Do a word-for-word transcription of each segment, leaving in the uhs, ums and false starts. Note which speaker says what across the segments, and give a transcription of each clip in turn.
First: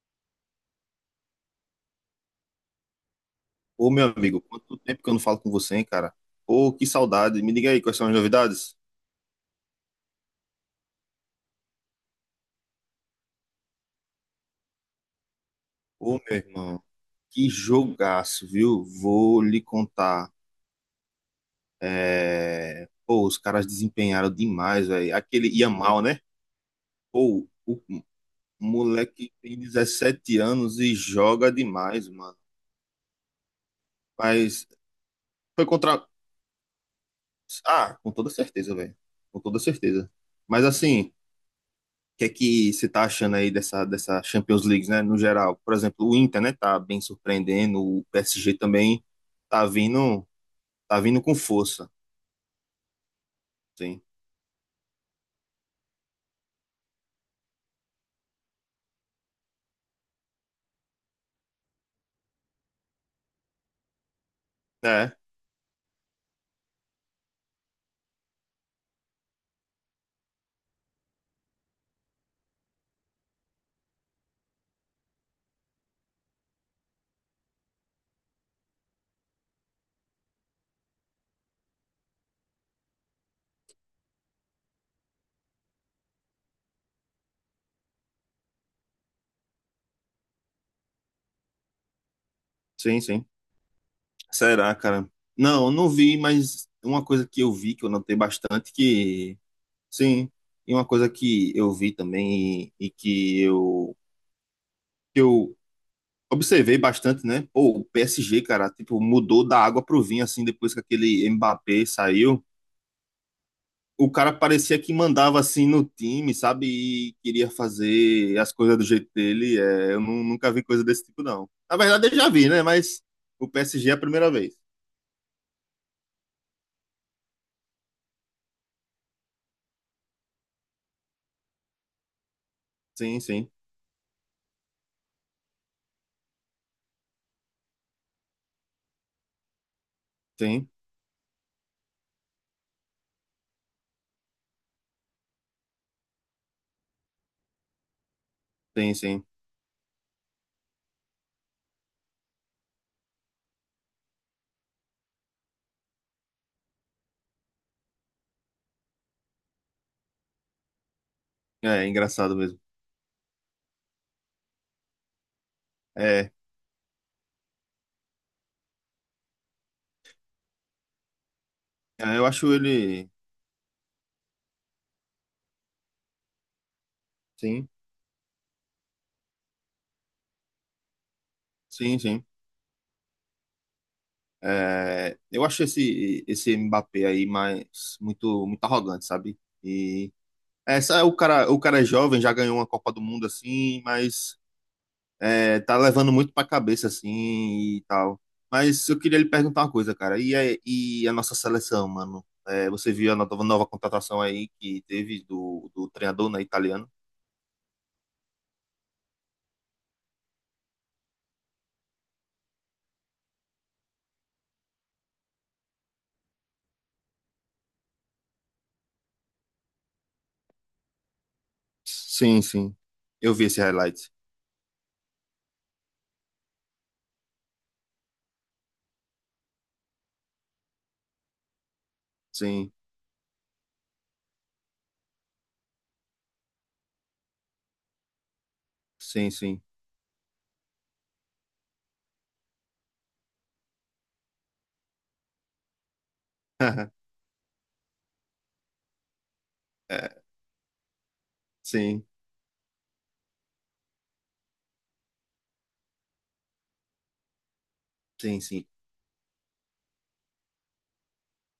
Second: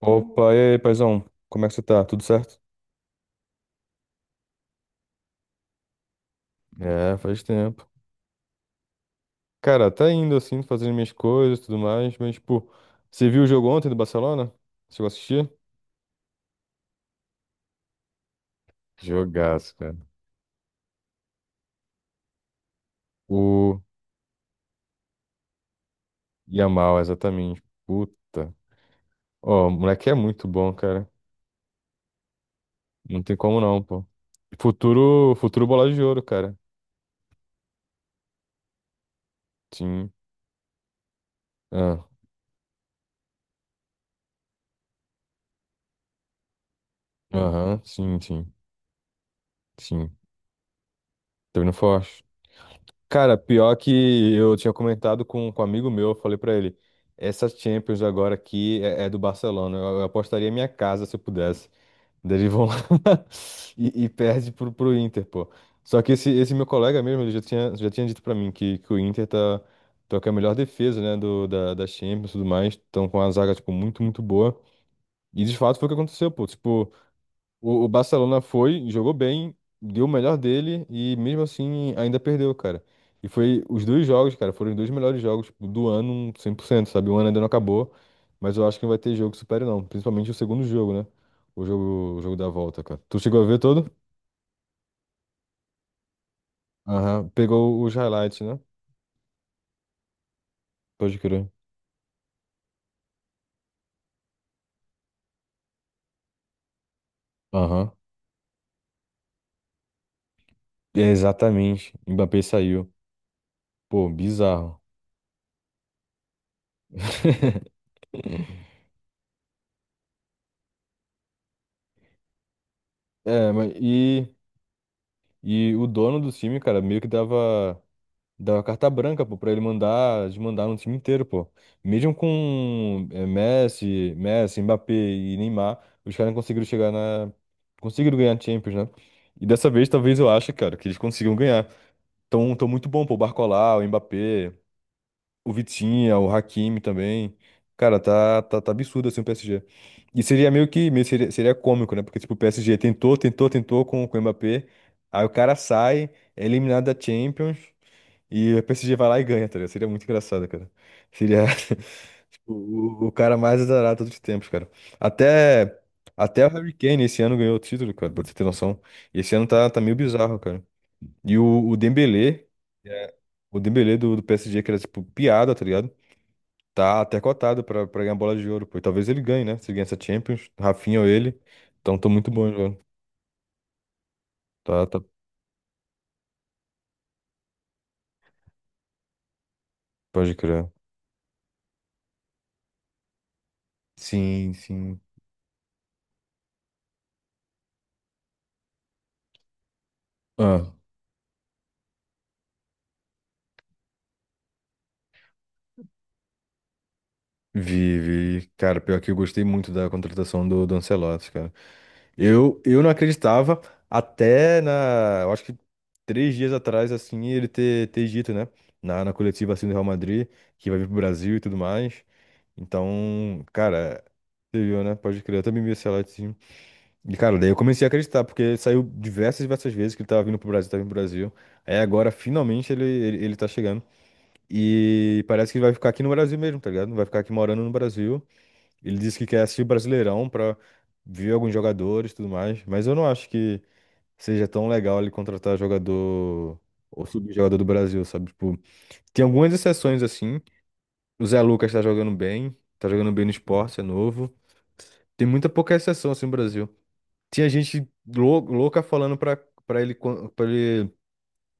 Speaker 1: Opa, e aí, paizão? Como é que você tá? Tudo certo?
Speaker 2: Ô, meu amigo, quanto tempo que eu não falo com você, hein, cara? Ô, que
Speaker 1: É, faz
Speaker 2: saudade. Me diga aí
Speaker 1: tempo.
Speaker 2: quais são as novidades.
Speaker 1: Cara, tá indo assim, fazendo minhas coisas e tudo mais, mas, tipo, você viu o jogo ontem do Barcelona? Chegou a assistir?
Speaker 2: Ô, meu irmão, que jogaço, viu? Vou lhe
Speaker 1: Jogaço, cara.
Speaker 2: contar. É... Pô, os caras
Speaker 1: O
Speaker 2: desempenharam demais, velho. Aquele Yamal, né?
Speaker 1: Yamal,
Speaker 2: Pô,
Speaker 1: exatamente.
Speaker 2: o
Speaker 1: Puta.
Speaker 2: moleque tem
Speaker 1: Ó, o moleque é
Speaker 2: dezessete
Speaker 1: muito bom,
Speaker 2: anos e
Speaker 1: cara.
Speaker 2: joga demais, mano.
Speaker 1: Não tem como não, pô.
Speaker 2: Mas
Speaker 1: Futuro,
Speaker 2: foi
Speaker 1: futuro bola
Speaker 2: contra.
Speaker 1: de ouro, cara.
Speaker 2: Ah, com toda certeza, velho. Com toda certeza.
Speaker 1: Sim.
Speaker 2: Mas assim,
Speaker 1: Ah,
Speaker 2: que é que você tá achando aí dessa, dessa Champions League, né, no geral? Por exemplo, o Inter, né, tá bem
Speaker 1: aham,
Speaker 2: surpreendendo, o
Speaker 1: sim, sim,
Speaker 2: P S G também tá
Speaker 1: sim.
Speaker 2: vindo, tá vindo com
Speaker 1: Tô indo
Speaker 2: força,
Speaker 1: forte. Cara, pior
Speaker 2: sim.
Speaker 1: que eu tinha comentado com, com um amigo meu, eu falei pra ele, essa Champions agora aqui é, é do Barcelona, eu, eu apostaria minha casa se eu pudesse. Daí eles vão lá e, e perde pro, pro
Speaker 2: É,
Speaker 1: Inter, pô. Só que esse, esse meu colega mesmo, ele já tinha, já tinha dito pra mim que, que o Inter tá, tá com a melhor defesa, né, do, da, da Champions e tudo mais, estão com a zaga, tipo, muito, muito boa. E de fato foi o que aconteceu, pô, tipo. O, o Barcelona foi, jogou bem, deu o melhor dele e mesmo assim ainda perdeu, cara. E foi os dois jogos, cara, foram os dois melhores jogos tipo, do ano um cem por cento, sabe? O ano ainda não acabou, mas eu acho que não vai ter jogo que supere não, principalmente o segundo jogo, né? O jogo, o jogo da volta, cara.
Speaker 2: sim,
Speaker 1: Tu
Speaker 2: sim.
Speaker 1: chegou a ver todo?
Speaker 2: Será, cara? Não, eu não vi, mas uma coisa
Speaker 1: Aham,
Speaker 2: que eu vi,
Speaker 1: pegou
Speaker 2: que eu
Speaker 1: os
Speaker 2: notei
Speaker 1: highlights, né?
Speaker 2: bastante, que, sim, e uma coisa
Speaker 1: Pode crer.
Speaker 2: que eu vi também e, e que eu, que eu observei bastante, né, pô, o
Speaker 1: Aham.
Speaker 2: P S G, cara, tipo, mudou da água pro vinho, assim, depois que
Speaker 1: É,
Speaker 2: aquele Mbappé
Speaker 1: exatamente. Mbappé
Speaker 2: saiu,
Speaker 1: saiu. Pô,
Speaker 2: o cara parecia
Speaker 1: bizarro.
Speaker 2: que mandava assim no time, sabe? E queria fazer as coisas do jeito dele. É, eu nu- nunca vi coisa desse tipo, não. Na verdade, eu já vi, né? Mas o
Speaker 1: É, mas
Speaker 2: P S G é a primeira
Speaker 1: e,
Speaker 2: vez.
Speaker 1: e o dono do time, cara, meio que dava. Dá carta branca, pô, pra ele mandar, desmandar no time inteiro, pô. Mesmo com
Speaker 2: Sim,
Speaker 1: eh,
Speaker 2: sim,
Speaker 1: Messi, Messi, Mbappé e Neymar, os caras não conseguiram chegar na. Conseguiram ganhar a Champions, né? E dessa vez, talvez eu ache,
Speaker 2: sim,
Speaker 1: cara, que eles consigam ganhar. Tão, tão muito bom, pô. O Barcola, o Mbappé, o Vitinha, o Hakimi também. Cara, tá, tá, tá
Speaker 2: sim,
Speaker 1: absurdo assim o
Speaker 2: sim.
Speaker 1: P S G. E seria meio que. Meio Seria, seria cômico, né? Porque, tipo, o P S G tentou, tentou, tentou com, com o Mbappé. Aí o cara sai, é eliminado da Champions. E a P S G vai lá e ganha, tá ligado? Seria muito engraçado, cara. Seria
Speaker 2: É, é engraçado
Speaker 1: tipo,
Speaker 2: mesmo.
Speaker 1: o, o cara mais azarado de todos os tempos, cara. Até,
Speaker 2: É,
Speaker 1: até o Harry Kane esse ano ganhou o título, cara, pra você ter noção. E esse ano tá, tá meio bizarro, cara. E o, o
Speaker 2: é, eu
Speaker 1: Dembélé,
Speaker 2: acho ele.
Speaker 1: é, o Dembélé do, do P S G, que era tipo piada, tá ligado? Tá até cotado
Speaker 2: Sim,
Speaker 1: pra, pra ganhar bola de ouro, pô. E talvez ele ganhe, né? Se ele ganhar essa Champions, Rafinha ou ele. Então
Speaker 2: sim,
Speaker 1: tô
Speaker 2: sim.
Speaker 1: muito bom, né, velho. Tá, tá,
Speaker 2: É, eu acho esse, esse Mbappé aí mais, muito, muito arrogante, sabe? E.
Speaker 1: pode crer.
Speaker 2: Essa, o cara, o cara é jovem, já ganhou uma Copa do Mundo assim, mas
Speaker 1: Sim, sim.
Speaker 2: é, tá levando muito pra cabeça, assim, e tal. Mas eu queria lhe perguntar uma coisa, cara. E a,
Speaker 1: Ah.
Speaker 2: e a nossa seleção, mano? É, você viu a nova, nova contratação aí que teve do, do treinador, né, italiano?
Speaker 1: Vi, vi. Cara, pior que eu gostei muito da contratação do, do Ancelotti, cara. Eu, eu não acreditava até na. Eu acho que três dias atrás, assim, ele ter, ter dito, né? Na, na coletiva assim do Real Madrid, que vai vir pro Brasil e tudo mais.
Speaker 2: Sim, sim. Eu
Speaker 1: Então,
Speaker 2: vi esse
Speaker 1: cara,
Speaker 2: highlight.
Speaker 1: você viu, né? Pode crer, eu também vi esse Ancelotti. Sim. E, cara, daí eu comecei a acreditar, porque ele saiu diversas, diversas vezes que ele tava vindo pro Brasil, tava vindo pro Brasil. Aí agora, finalmente,
Speaker 2: Sim,
Speaker 1: ele, ele, ele tá chegando. E parece que ele vai ficar aqui no Brasil mesmo, tá ligado? Vai ficar aqui morando no Brasil. Ele disse que
Speaker 2: sim,
Speaker 1: quer
Speaker 2: sim.
Speaker 1: assistir o Brasileirão pra ver alguns jogadores e tudo mais, mas eu não acho que seja tão legal ele contratar jogador ou subjogador do Brasil, sabe? Tipo, tem algumas exceções
Speaker 2: É,
Speaker 1: assim. O Zé Lucas tá
Speaker 2: sim,
Speaker 1: jogando bem, tá jogando bem no Sport, é novo. Tem muita pouca exceção assim no Brasil. Tinha gente lou-
Speaker 2: sim, sim.
Speaker 1: louca falando pra, pra ele para ele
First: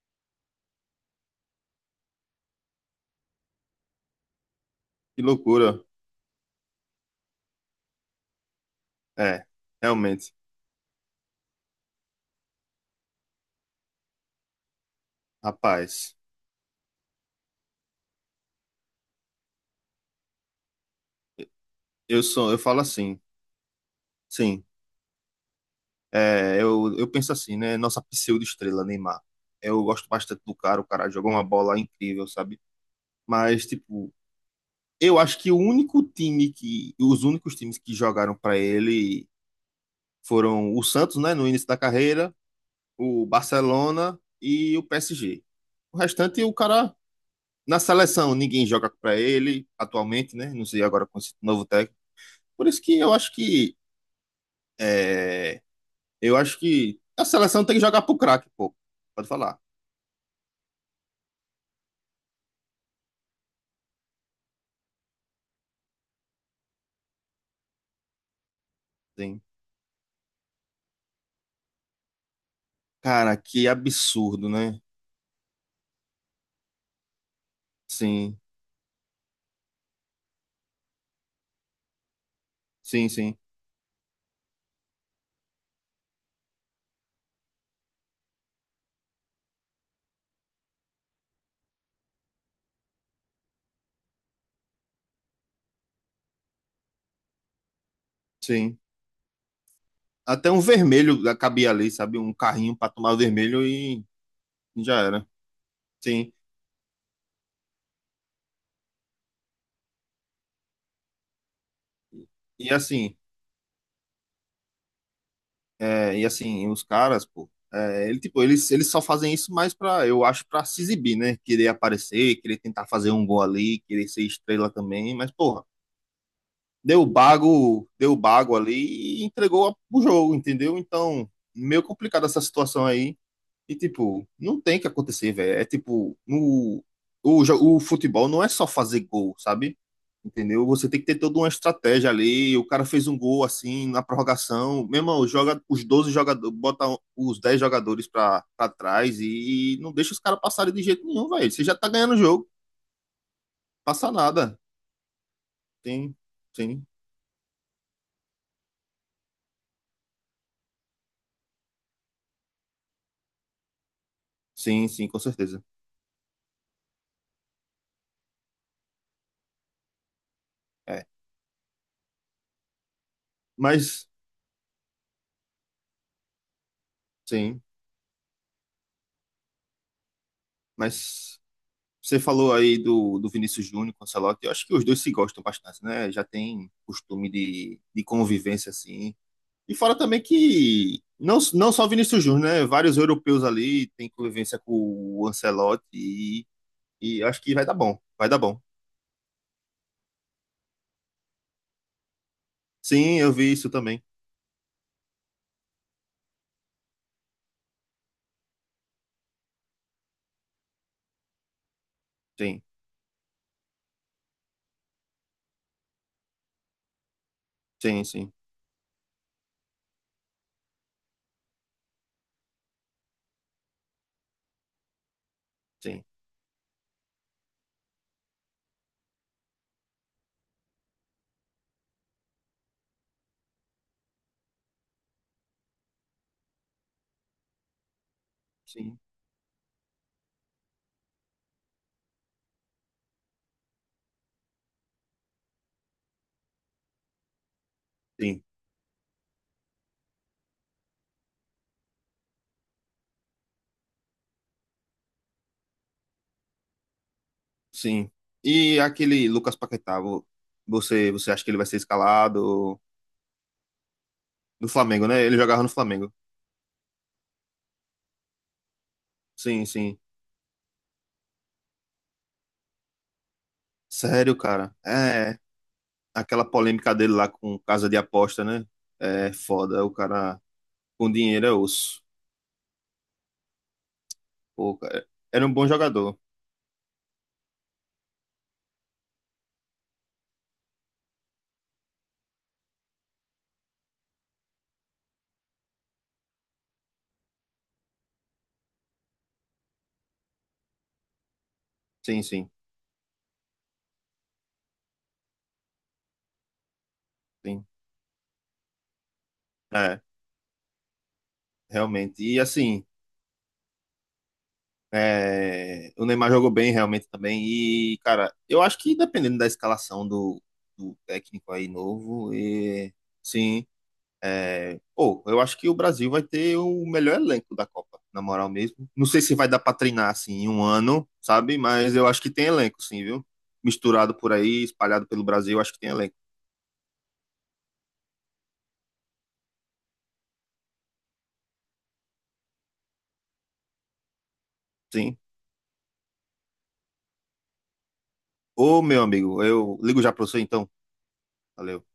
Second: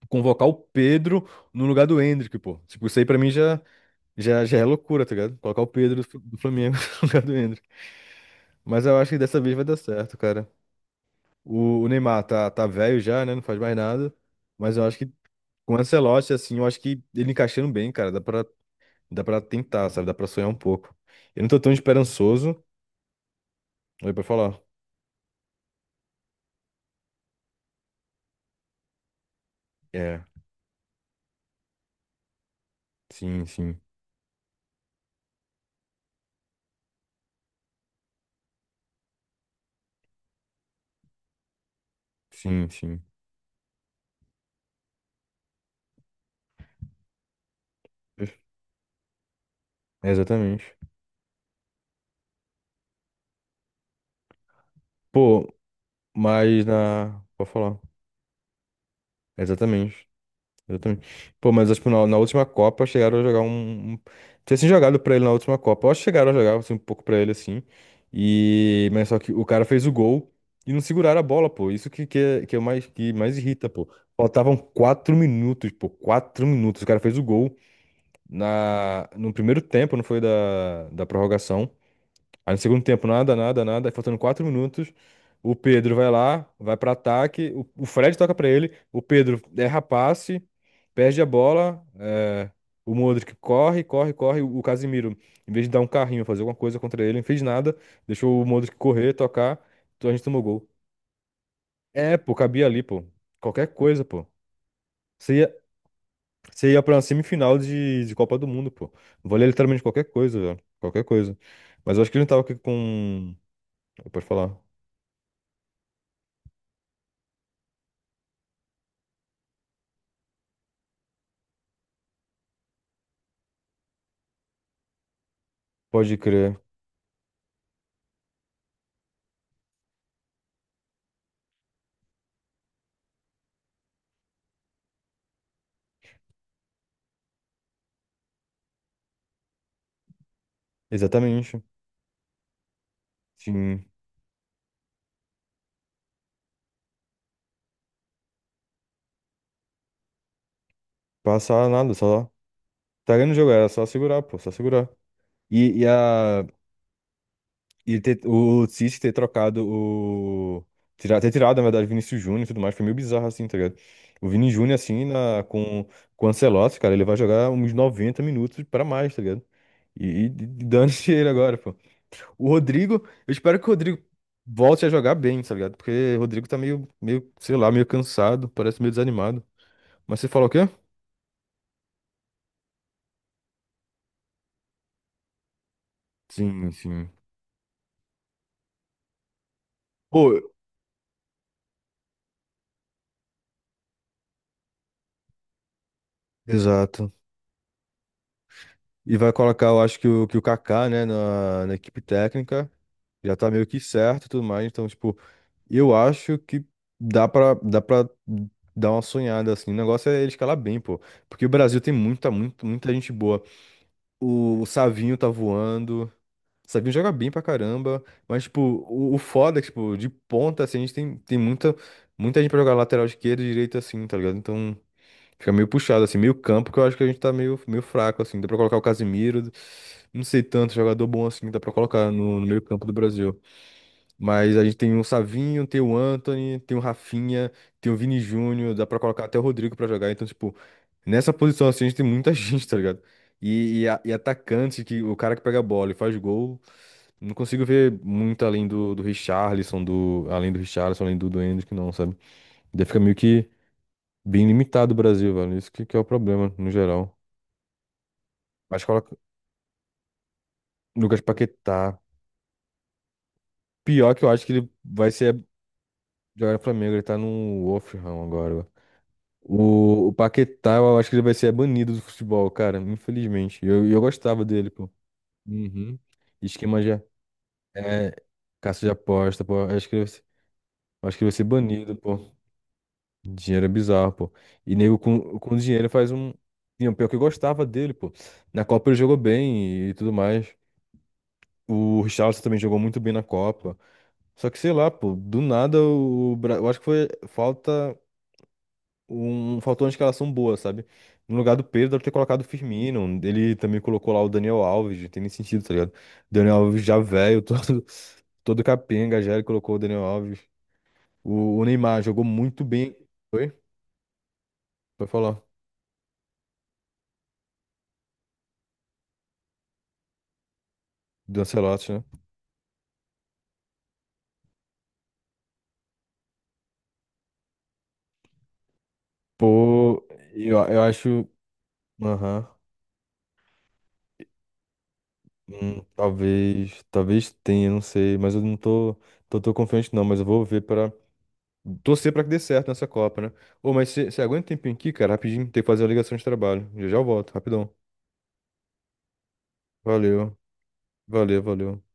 Speaker 1: convocar o Pedro no lugar do Endrick, pô. Tipo, isso aí pra mim já já, já é loucura, tá
Speaker 2: Que
Speaker 1: ligado? Colocar o
Speaker 2: loucura.
Speaker 1: Pedro do Fl- do Flamengo no lugar do Endrick. Mas eu acho que dessa
Speaker 2: É,
Speaker 1: vez vai dar certo,
Speaker 2: realmente.
Speaker 1: cara. O, o Neymar tá, tá velho já, né? Não faz mais nada. Mas eu acho que com o
Speaker 2: Rapaz,
Speaker 1: Ancelotti, assim, eu acho que ele encaixando bem, cara, dá pra, dá pra tentar, sabe? Dá pra sonhar um pouco. Eu não tô tão
Speaker 2: eu sou, eu
Speaker 1: esperançoso.
Speaker 2: falo assim.
Speaker 1: Aí pra falar.
Speaker 2: Sim. É, eu, eu penso assim, né? Nossa pseudo-estrela, Neymar. Eu gosto
Speaker 1: É,
Speaker 2: bastante do cara, o cara jogou uma bola incrível, sabe?
Speaker 1: sim,
Speaker 2: Mas,
Speaker 1: sim,
Speaker 2: tipo, eu acho que o único time que, os únicos times que jogaram para ele foram o Santos, né, no início da carreira,
Speaker 1: sim, sim.
Speaker 2: o Barcelona e o P S G. O restante, o cara. Na
Speaker 1: É,
Speaker 2: seleção, ninguém joga para ele atualmente, né? Não
Speaker 1: exatamente.
Speaker 2: sei agora com esse novo técnico. Por isso que eu acho que,
Speaker 1: Pô,
Speaker 2: é, eu acho
Speaker 1: mas
Speaker 2: que
Speaker 1: na.
Speaker 2: a
Speaker 1: Pode
Speaker 2: seleção tem
Speaker 1: falar.
Speaker 2: que jogar pro craque, pô. Pode falar.
Speaker 1: Exatamente. Exatamente. Pô, mas tipo, na, na última Copa chegaram a jogar um. um... Tinha assim jogado pra ele na última Copa. Eu acho que chegaram a jogar assim, um pouco pra ele assim. E. Mas só que
Speaker 2: Sim.
Speaker 1: o cara fez o gol e não seguraram a bola, pô. Isso que, que, é, que é o mais, que mais
Speaker 2: Cara,
Speaker 1: irrita,
Speaker 2: que
Speaker 1: pô.
Speaker 2: absurdo,
Speaker 1: Faltavam
Speaker 2: né?
Speaker 1: quatro minutos, pô. Quatro minutos. O cara fez o gol
Speaker 2: Sim,
Speaker 1: na... no primeiro tempo, não foi da, da prorrogação. Aí no segundo tempo,
Speaker 2: sim,
Speaker 1: nada,
Speaker 2: sim,
Speaker 1: nada, nada. Aí faltando quatro minutos, o Pedro vai lá, vai pra ataque. O, o Fred toca pra ele. O Pedro erra passe, perde a bola. É, o Modric corre, corre, corre. O Casimiro, em vez de dar um carrinho, fazer alguma coisa contra ele, não fez nada. Deixou o Modric
Speaker 2: sim.
Speaker 1: correr, tocar. Então a gente tomou
Speaker 2: Até um
Speaker 1: gol.
Speaker 2: vermelho cabia ali,
Speaker 1: É,
Speaker 2: sabe? Um
Speaker 1: pô, cabia
Speaker 2: carrinho
Speaker 1: ali,
Speaker 2: para
Speaker 1: pô.
Speaker 2: tomar vermelho
Speaker 1: Qualquer coisa,
Speaker 2: e
Speaker 1: pô.
Speaker 2: já era.
Speaker 1: Você ia,
Speaker 2: Sim.
Speaker 1: você ia pra uma semifinal de, de Copa do Mundo, pô. Valia literalmente qualquer coisa, velho. Qualquer coisa. Mas eu acho que ele não tava
Speaker 2: E assim,
Speaker 1: com. Pode falar.
Speaker 2: é, e assim, os caras, pô, é, ele, tipo, eles, eles só fazem isso mais pra, eu acho, pra se exibir, né? Querer aparecer, querer tentar fazer um gol ali, querer ser estrela também, mas, porra,
Speaker 1: Pode crer.
Speaker 2: deu bago, deu bago ali e entregou a- o jogo, entendeu? Então, meio complicado essa situação aí. E, tipo, não tem que acontecer, velho. É tipo, no, o, jo- o futebol não é só fazer gol, sabe? Entendeu? Você tem que ter toda uma
Speaker 1: Exatamente.
Speaker 2: estratégia ali. O cara fez um gol assim
Speaker 1: Sim.
Speaker 2: na prorrogação. Meu irmão, joga os doze jogadores, bota os dez jogadores pra, pra trás e não deixa os caras passarem de jeito nenhum, velho. Você
Speaker 1: Passar
Speaker 2: já tá
Speaker 1: nada,
Speaker 2: ganhando o
Speaker 1: só.
Speaker 2: jogo,
Speaker 1: Tá ganhando o jogo, era só
Speaker 2: passa
Speaker 1: segurar, pô, só
Speaker 2: nada.
Speaker 1: segurar. E, e
Speaker 2: Sim,
Speaker 1: a.
Speaker 2: sim,
Speaker 1: E ter, o Cis ter trocado o. Tirar, ter tirado, na verdade, Vinícius Júnior e tudo mais, foi meio bizarro assim, tá ligado? O Vini Júnior,
Speaker 2: sim,
Speaker 1: assim,
Speaker 2: sim, com
Speaker 1: na,
Speaker 2: certeza.
Speaker 1: com, com o Ancelotti, cara, ele vai jogar uns noventa minutos pra mais, tá ligado? E, e
Speaker 2: É.
Speaker 1: dane-se ele agora, pô. O Rodrigo, eu espero que o Rodrigo
Speaker 2: Mas,
Speaker 1: volte a jogar bem, tá ligado? Porque o Rodrigo tá meio, meio, sei
Speaker 2: sim,
Speaker 1: lá, meio cansado, parece meio desanimado. Mas você falou o quê?
Speaker 2: mas você falou aí do, do Vinícius Júnior com o Ancelotti. Eu acho que os dois se gostam bastante, né? Já tem
Speaker 1: Sim, sim.
Speaker 2: costume de, de convivência assim. E fora também
Speaker 1: Pô,
Speaker 2: que não, não só o Vinícius Júnior, né? Vários europeus ali têm convivência com o Ancelotti e,
Speaker 1: exato.
Speaker 2: e acho que vai dar bom. Vai dar bom.
Speaker 1: E vai colocar, eu acho que o, que o Kaká, né, na, na equipe técnica,
Speaker 2: Sim, eu
Speaker 1: já tá
Speaker 2: vi
Speaker 1: meio
Speaker 2: isso
Speaker 1: que
Speaker 2: também.
Speaker 1: certo e tudo mais. Então, tipo, eu acho que dá pra, dá pra dar uma sonhada, assim. O negócio é ele escalar bem, pô. Porque o Brasil tem muita,
Speaker 2: Sim,
Speaker 1: muita, muita gente boa. O, o Savinho tá voando. O Savinho joga bem pra caramba.
Speaker 2: sim, sim,
Speaker 1: Mas, tipo, o, o foda é que, tipo, de ponta, assim, a gente tem, tem muita, muita gente pra jogar lateral esquerda e direita, assim, tá ligado? Então. Fica meio puxado,
Speaker 2: sim,
Speaker 1: assim, meio campo, que eu acho que a gente tá meio, meio fraco, assim. Dá pra colocar o Casimiro, não sei tanto, jogador bom assim, dá pra colocar no, no meio campo do Brasil. Mas a gente tem o Savinho, tem o Anthony, tem o Rafinha, tem o Vini Júnior, dá pra
Speaker 2: sim,
Speaker 1: colocar até o Rodrigo pra jogar. Então, tipo, nessa posição assim, a gente tem muita gente, tá ligado? E, e, a- e atacante, que o cara que pega a bola e faz gol, não consigo ver
Speaker 2: sim,
Speaker 1: muito além do, do Richarlison, do, além do Richarlison, além do, do Endrick, não, sabe? Daí fica meio que. Bem limitado o Brasil, velho. Isso que, que é o problema, no geral.
Speaker 2: sim. E
Speaker 1: Mas coloca
Speaker 2: aquele Lucas Paquetá, vo- você,
Speaker 1: Lucas
Speaker 2: você acha que ele vai ser
Speaker 1: Paquetá.
Speaker 2: escalado
Speaker 1: Pior que eu acho que
Speaker 2: no
Speaker 1: ele
Speaker 2: Flamengo,
Speaker 1: vai
Speaker 2: né? Ele
Speaker 1: ser
Speaker 2: jogava no Flamengo.
Speaker 1: jogar no Flamengo. Ele tá no Wolverhampton agora, velho.
Speaker 2: Sim, sim.
Speaker 1: O, o Paquetá, eu acho que ele vai ser banido do futebol, cara. Infelizmente. E Eu, e eu
Speaker 2: Sério,
Speaker 1: gostava dele,
Speaker 2: cara.
Speaker 1: pô.
Speaker 2: É,
Speaker 1: Uhum.
Speaker 2: aquela
Speaker 1: Esquema
Speaker 2: polêmica
Speaker 1: já.
Speaker 2: dele lá com casa de
Speaker 1: É,
Speaker 2: aposta, né?
Speaker 1: caça de
Speaker 2: É
Speaker 1: aposta, pô. Eu
Speaker 2: foda.
Speaker 1: Acho
Speaker 2: O
Speaker 1: que ele, vai ser-
Speaker 2: cara
Speaker 1: eu
Speaker 2: com
Speaker 1: acho que ele vai ser
Speaker 2: dinheiro é
Speaker 1: banido,
Speaker 2: osso.
Speaker 1: pô. Dinheiro é bizarro, pô. E
Speaker 2: Pô,
Speaker 1: nego
Speaker 2: cara,
Speaker 1: com,
Speaker 2: era um
Speaker 1: com
Speaker 2: bom
Speaker 1: dinheiro faz
Speaker 2: jogador.
Speaker 1: um. E o pior que eu gostava dele, pô. Na Copa ele jogou bem e tudo mais. O Richarlison também jogou muito bem na Copa. Só que, sei lá, pô, do nada o Bra- Eu acho que foi falta um... faltou uma escalação boa, sabe? No lugar do Pedro, deve ter
Speaker 2: Sim,
Speaker 1: colocado o
Speaker 2: sim,
Speaker 1: Firmino. Ele também colocou lá o Daniel Alves, não tem nem sentido, tá ligado? Daniel Alves já velho,
Speaker 2: sim.
Speaker 1: todo, todo capenga, já ele colocou o
Speaker 2: É,
Speaker 1: Daniel Alves. O, o Neymar jogou
Speaker 2: realmente. E
Speaker 1: muito
Speaker 2: assim,
Speaker 1: bem. Foi? Foi falar.
Speaker 2: é, o Neymar jogou bem realmente também. E, cara, eu acho que dependendo da escalação do, do
Speaker 1: Do
Speaker 2: técnico aí
Speaker 1: Ancelotti, né?
Speaker 2: novo, e, sim. É, pô, eu acho que o Brasil vai ter o melhor elenco da Copa, na moral mesmo. Não sei se vai dar pra
Speaker 1: Pô,
Speaker 2: treinar assim em
Speaker 1: eu,
Speaker 2: um
Speaker 1: eu
Speaker 2: ano,
Speaker 1: acho.
Speaker 2: sabe? Mas eu acho que tem
Speaker 1: Aham.
Speaker 2: elenco, sim, viu? Misturado por aí, espalhado pelo Brasil, eu acho que
Speaker 1: Hum,
Speaker 2: tem elenco,
Speaker 1: talvez, talvez tenha, não sei, mas eu não tô, tô, tô confiante não, mas eu vou ver para torcer para que dê certo nessa Copa, né? Ô, mas você aguenta um tempinho aqui, cara,
Speaker 2: sim.
Speaker 1: rapidinho, tem que fazer a ligação de trabalho. Já já eu volto, rapidão.
Speaker 2: Ô, meu amigo, eu ligo já pra
Speaker 1: Valeu,
Speaker 2: você então.
Speaker 1: valeu, valeu.
Speaker 2: Valeu.